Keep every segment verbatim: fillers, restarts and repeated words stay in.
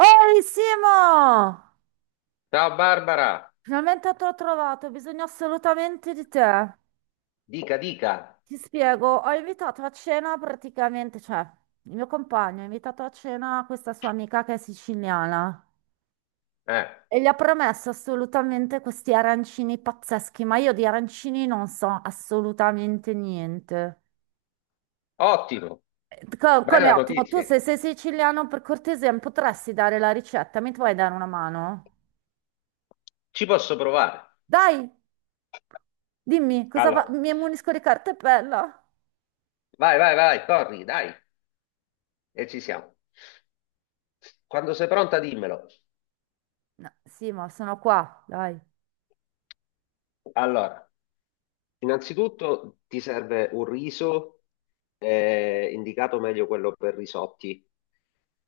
Ehi Simo! Ciao Barbara, Finalmente te l'ho trovato, ho bisogno assolutamente di te. dica, dica. Ti spiego, ho invitato a cena praticamente, cioè, il mio compagno ha invitato a cena questa sua amica che è siciliana Eh, e gli ha promesso assolutamente questi arancini pazzeschi, ma io di arancini non so assolutamente niente. Ottimo, Co- bella Come ottimo, tu notizia. se sei siciliano, per cortesia, mi potresti dare la ricetta, mi puoi dare una mano? Ci posso provare. Dai, dimmi, cosa fa? Allora, Mi ammonisco di cartapella. vai, vai, vai, corri, dai, e ci siamo. Quando sei pronta, dimmelo. No, sì, ma sono qua, dai. Allora, innanzitutto ti serve un riso, eh, indicato meglio quello per risotti.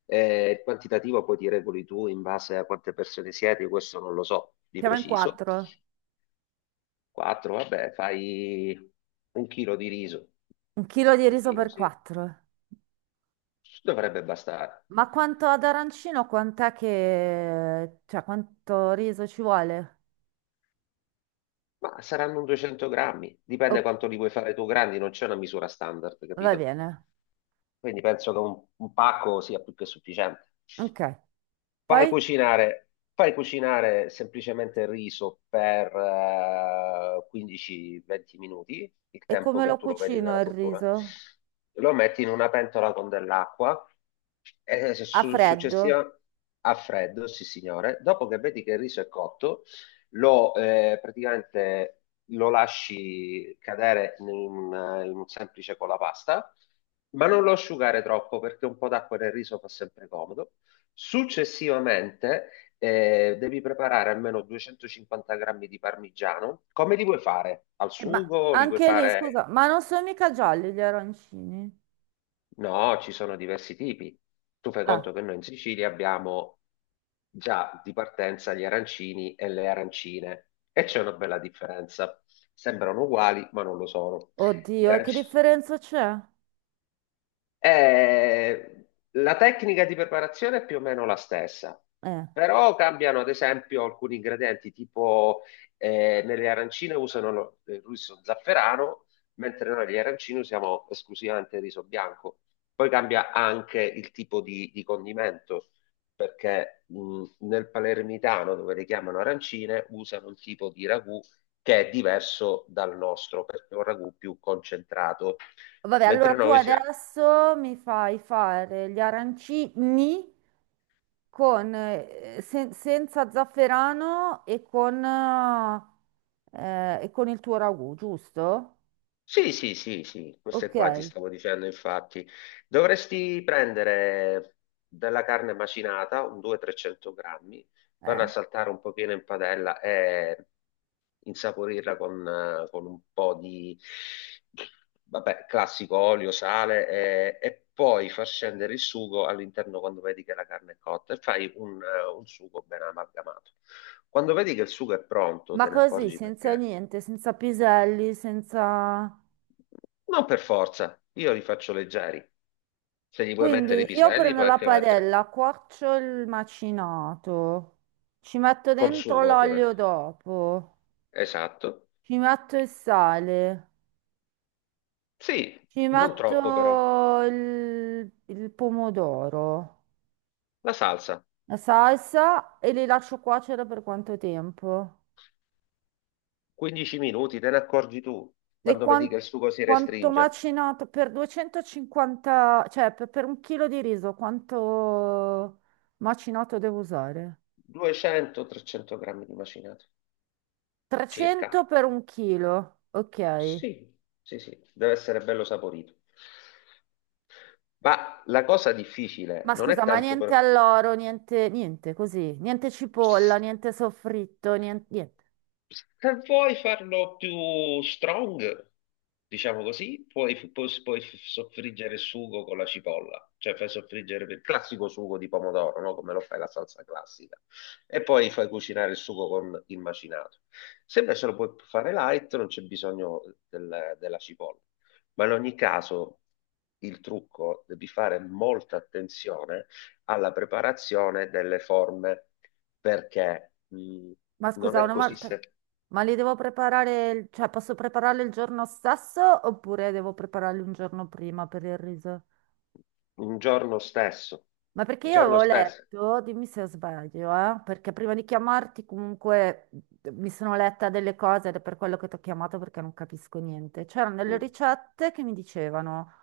Eh, il quantitativo poi ti regoli tu in base a quante persone siete, questo non lo so di Siamo in preciso. quattro. quattro, vabbè, fai un chilo di riso. Un chilo di Un riso chilo, per sì. quattro. Dovrebbe bastare. Ma quanto ad arancino, quant'è che... cioè, quanto riso ci vuole? Ma saranno un duecento grammi, O- dipende quanto li vuoi fare tu grandi, non c'è una misura standard, Va capito? bene. Quindi penso che un, un pacco sia più che sufficiente. Ok. Fai Poi, cucinare, fai cucinare semplicemente il riso per eh, quindici a venti minuti, il e tempo come che lo tu lo vedi cucino dalla il cottura. riso? Lo metti in una pentola con dell'acqua e eh, A su- freddo? successiva a freddo, sì signore. Dopo che vedi che il riso è cotto, lo eh, praticamente lo lasci cadere in, un in un semplice colapasta, ma non lo asciugare troppo perché un po' d'acqua nel riso fa sempre comodo. Successivamente eh, devi preparare almeno duecentocinquanta grammi di parmigiano. Come li vuoi fare? Al Eh, ma sugo? Li vuoi anche lì, fare? scusa, ma non sono mica gialli gli arancini? No, ci sono diversi tipi. Tu fai Ah, conto che noi in Sicilia abbiamo già di partenza gli arancini e le arancine e c'è una bella differenza. Sembrano uguali, ma non lo sono. Gli oddio, che aranci- differenza c'è? Eh, la tecnica di preparazione è più o meno la stessa, Eh. però cambiano ad esempio alcuni ingredienti, tipo eh, nelle arancine usano lo- il riso zafferano, mentre noi negli arancini usiamo esclusivamente il riso bianco. Poi cambia anche il tipo di, di condimento, perché mh, nel palermitano, dove le chiamano arancine, usano un tipo di ragù che è diverso dal nostro, perché è un ragù più concentrato, Vabbè, allora mentre tu noi siamo... adesso mi fai fare gli arancini con, eh, sen- senza zafferano e con, eh, e con il tuo ragù, giusto? Sì, sì, sì, sì, queste Ok. qua ti eh. stavo dicendo, infatti. Dovresti prendere della carne macinata, un duecento trecento grammi, farla saltare un pochino in padella e insaporirla con, eh, con un po' di, vabbè, classico olio, sale e, e poi far scendere il sugo all'interno quando vedi che la carne è cotta e fai un, eh, un sugo ben amalgamato. Quando vedi che il sugo è pronto, Ma te ne così, accorgi senza perché niente, senza piselli, senza... non per forza, io li faccio leggeri. Se gli vuoi mettere i Quindi io piselli, prendo puoi la anche mettere padella, cuocio il macinato, ci metto col dentro sugo, l'olio ovviamente. dopo, Esatto. ci metto il sale, Sì, ci non troppo però. metto il il pomodoro. La salsa, La salsa e li lascio cuocere per quanto tempo? quindici minuti, te ne accorgi tu Le quando vedi che quan- il sugo si Quanto restringe. macinato per duecentocinquanta, cioè per, per un chilo di riso, quanto macinato devo usare? duecento trecento grammi di macinato, circa. trecento per un chilo, ok. Sì, sì, sì, deve essere bello saporito. Ma la cosa difficile Ma non è scusa, ma tanto niente per... alloro, niente, niente così, niente cipolla, niente soffritto, nien- niente. Se vuoi farlo più strong, diciamo così, puoi, puoi, puoi soffriggere il sugo con la cipolla, cioè fai soffriggere il classico sugo di pomodoro, no? Come lo fai la salsa classica, e poi fai cucinare il sugo con il macinato. Se invece lo puoi fare light, non c'è bisogno del- della cipolla. Ma in ogni caso, il trucco, devi fare molta attenzione alla preparazione delle forme perché? Ma Non scusa, è una così volta, se ma li devo preparare, il- cioè posso prepararli il giorno stesso oppure devo prepararli un giorno prima per il riso? un giorno stesso, Ma perché il io giorno avevo stesso. letto, dimmi se sbaglio, eh, perché prima di chiamarti comunque mhmm, mi sono letta delle cose ed è per quello che ti ho chiamato perché non capisco niente. C'erano delle Mm. ricette che mi dicevano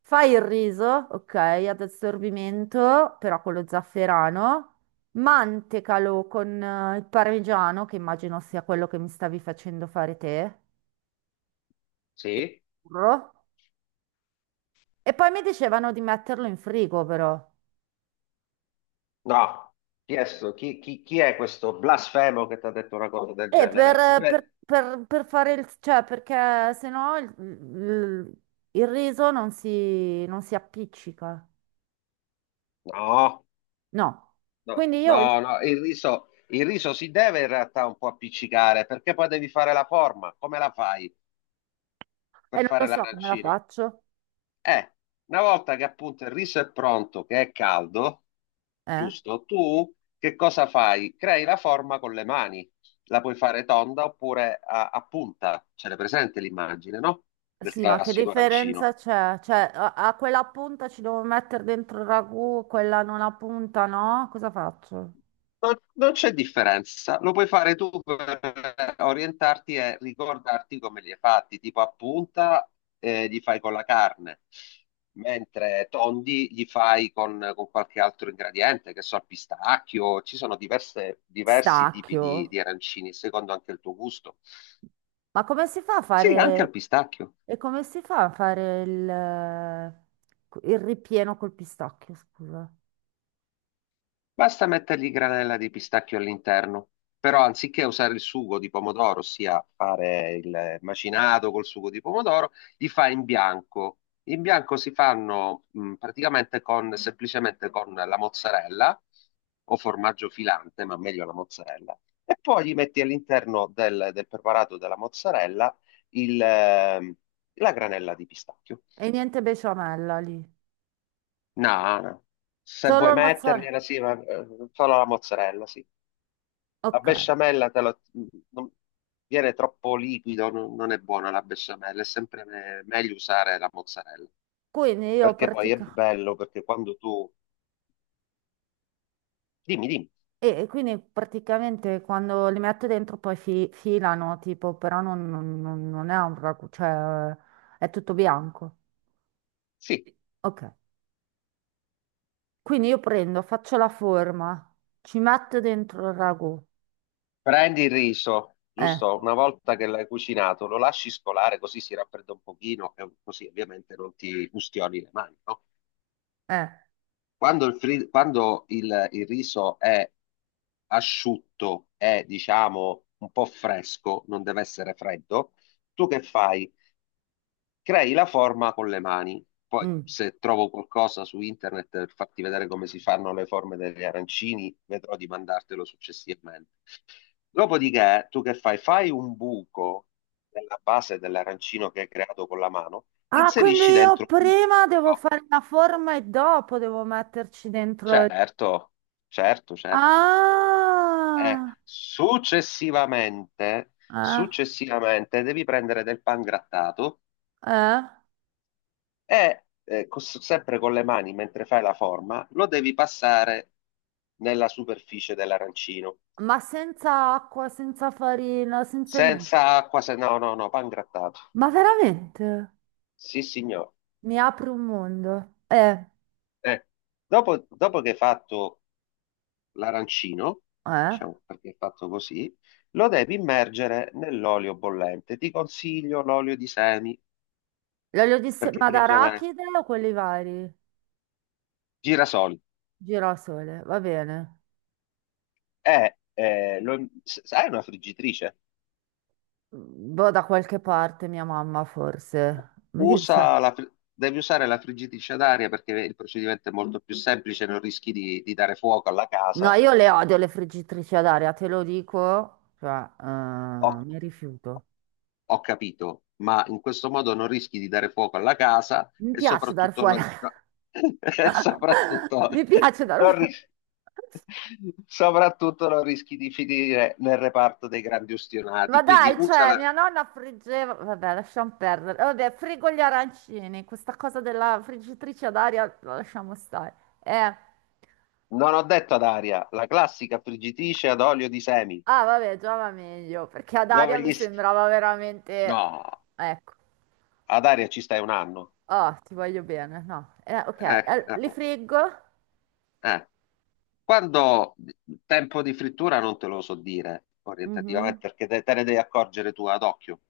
fai il riso, ok, ad assorbimento, però con lo zafferano, mantecalo con eh, il parmigiano, che immagino sia quello che mi stavi facendo fare te, e Sì? burro. E poi mi dicevano di metterlo in frigo però. No, chi è, sto- chi- chi- chi è questo blasfemo che ti ha detto una cosa del E genere? per, per- Deve- per- per fare il, cioè, perché sennò il, il- il riso non si, non si, appiccica. No, No. no, Quindi io, e no, no, il riso, il riso si deve in realtà un po' appiccicare perché poi devi fare la forma. Come la fai per non lo fare so come la l'arancino? faccio. Eh, una volta che appunto il riso è pronto, che è caldo, Eh? giusto? Tu che cosa fai? Crei la forma con le mani. La puoi fare tonda oppure a, a punta. Ce l'hai presente l'immagine, no? Del Sì, ma che classico arancino. differenza c'è? Cioè, a, a quella punta ci devo mettere dentro il ragù, quella non ha punta, no? Cosa faccio? Non, non c'è differenza, lo puoi fare tu per orientarti e ricordarti come li hai fatti, tipo a punta eh, li fai con la carne, mentre tondi li fai con, con qualche altro ingrediente, che so, al pistacchio, ci sono diverse- diversi tipi di, Stacchio. di arancini, secondo anche il tuo gusto. Ma come si fa a Sì, anche al fare... pistacchio. E come si fa a fare il, il ripieno col pistacchio, scusa? Basta mettergli granella di pistacchio all'interno, però anziché usare il sugo di pomodoro, ossia fare il macinato col sugo di pomodoro, li fa in bianco. In bianco si fanno mh, praticamente con, semplicemente con la mozzarella o formaggio filante, ma meglio la mozzarella. E poi gli metti all'interno del, del preparato della mozzarella il, ehm, la granella di pistacchio. E niente besciamella lì, No, no. Se solo vuoi il mozzarella. mettergliela, sì, ma eh, solo la mozzarella, sì. La Ok, besciamella te lo- non- Viene troppo liquido, non, non è buona la besciamella, è sempre me- meglio usare la mozzarella, quindi io perché poi è pratica... bello, perché quando tu... Dimmi, dimmi, E e quindi praticamente quando li metto dentro poi fi- filano, tipo, però non, non- non- non è un ragù, cioè è tutto bianco. sì, Ok, quindi io prendo, faccio la forma, ci metto dentro il ragù. prendi il riso, Eh, giusto? Una volta che l'hai cucinato, lo lasci scolare così si raffredda un pochino e così ovviamente non ti ustioni le mani, no? eh, Quando il, fri- quando il il riso è asciutto e diciamo un po' fresco, non deve essere freddo, tu che fai? Crei la forma con le mani. Poi, mm. se trovo qualcosa su internet per farti vedere come si fanno le forme degli arancini, vedrò di mandartelo successivamente. Dopodiché, tu che fai? Fai un buco nella base dell'arancino che hai creato con la mano, Ah, quindi inserisci dentro io il prima devo buco. fare la forma e dopo devo metterci dentro... il- Certo, certo, certo. Eh, Ah, successivamente, eh, successivamente devi prendere del pan grattato eh. e eh, cos- sempre con le mani mentre fai la forma, lo devi passare nella superficie dell'arancino. Ma senza acqua, senza farina, senza niente. Senza acqua, se no, no, no, pan grattato. Ma veramente? Sì, signore. Mi apre un mondo. Eh, Eh, Dopo, dopo che hai fatto l'arancino, eh. diciamo perché è fatto così, lo devi immergere nell'olio bollente. Ti consiglio l'olio di semi L'olio di se- perché Ma frigge meglio. d'arachide o quelli vari? Girasoli. Girasole, va bene. Eh, eh, lo- s- sai una friggitrice? Boh, da qualche parte, mia mamma forse. Mi dice- Usa la fri- devi usare la friggitrice ad aria perché il procedimento è molto più semplice, non rischi di, di dare fuoco alla No, casa. io le odio le friggitrici ad aria, te lo dico. Cioè, eh, Ho, mi rifiuto. ho capito, ma in questo modo non rischi di dare fuoco alla casa Mi e piace dar soprattutto fuori. non, no- e soprattutto Mi piace dar non fuori. ris- soprattutto non rischi di finire nel reparto dei grandi Ma ustionati. Quindi dai, usa cioè, la, mia nonna friggeva, vabbè, lasciamo perdere. Eh, Vabbè, frigo gli arancini, questa cosa della friggitrice ad aria la lasciamo stare. Eh, non ho detto ad aria, la classica friggitrice ad olio di semi. ah, vabbè, già va meglio, perché ad aria dove mi gli... s- sembrava veramente... No, Ecco, ad aria ci stai un anno. oh, ti voglio bene, no. Eh, ok, eh, eh, li capo, friggo? eh. Quando tempo di frittura non te lo so dire Mhm, orientativamente perché te, te ne devi accorgere tu ad occhio.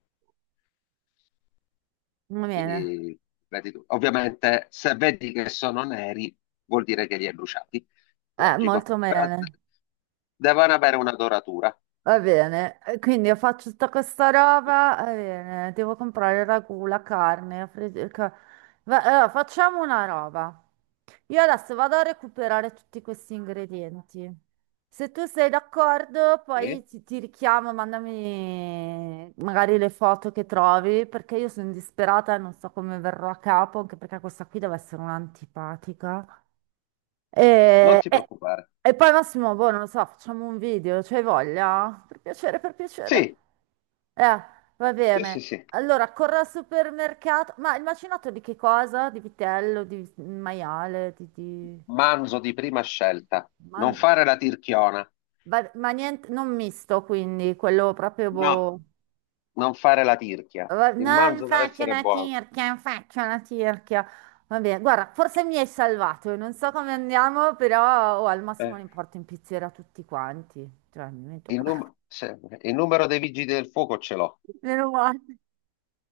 va bene, Quindi, vedi tu. Ovviamente, se vedi che sono neri, vuol dire che li hai bruciati. eh, Logico. molto Però bene. devono avere una doratura. Va bene, e quindi io faccio tutta questa roba, va bene, devo comprare il ragù, la carne, la fri- il ca- Va- allora, facciamo una roba. Io adesso vado a recuperare tutti questi ingredienti. Se tu sei d'accordo, poi Sì. ti, ti richiamo, mandami magari le foto che trovi, perché io sono disperata e non so come verrò a capo, anche perché questa qui deve essere un'antipatica. Non E, ti e- preoccupare. e poi Massimo, boh, non lo so, facciamo un video, c'hai voglia? Per piacere, per piacere. Sì, Eh, Va sì, bene. sì, sì. Allora, corro al supermercato. Ma il macinato di che cosa? Di vitello, di maiale, di... di- Manzo di prima scelta. Non man- fare la tirchiona. va- Ma, niente, non misto, quindi, quello proprio No, boh. non fare la tirchia. Va- Il Non manzo deve faccio essere la buono. tirchia, faccio la tirchia. Va bene, guarda, forse mi hai salvato, io non so come andiamo, però oh, al massimo Eh. li porto in pizzeria tutti quanti. Cioè, mi metto Il, qua. Num- sempre. Il numero dei vigili del fuoco ce l'ho. Meno male.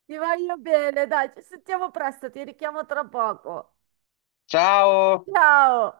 Ti voglio bene, dai, ci sentiamo presto, ti richiamo tra poco. Ciao! Ciao!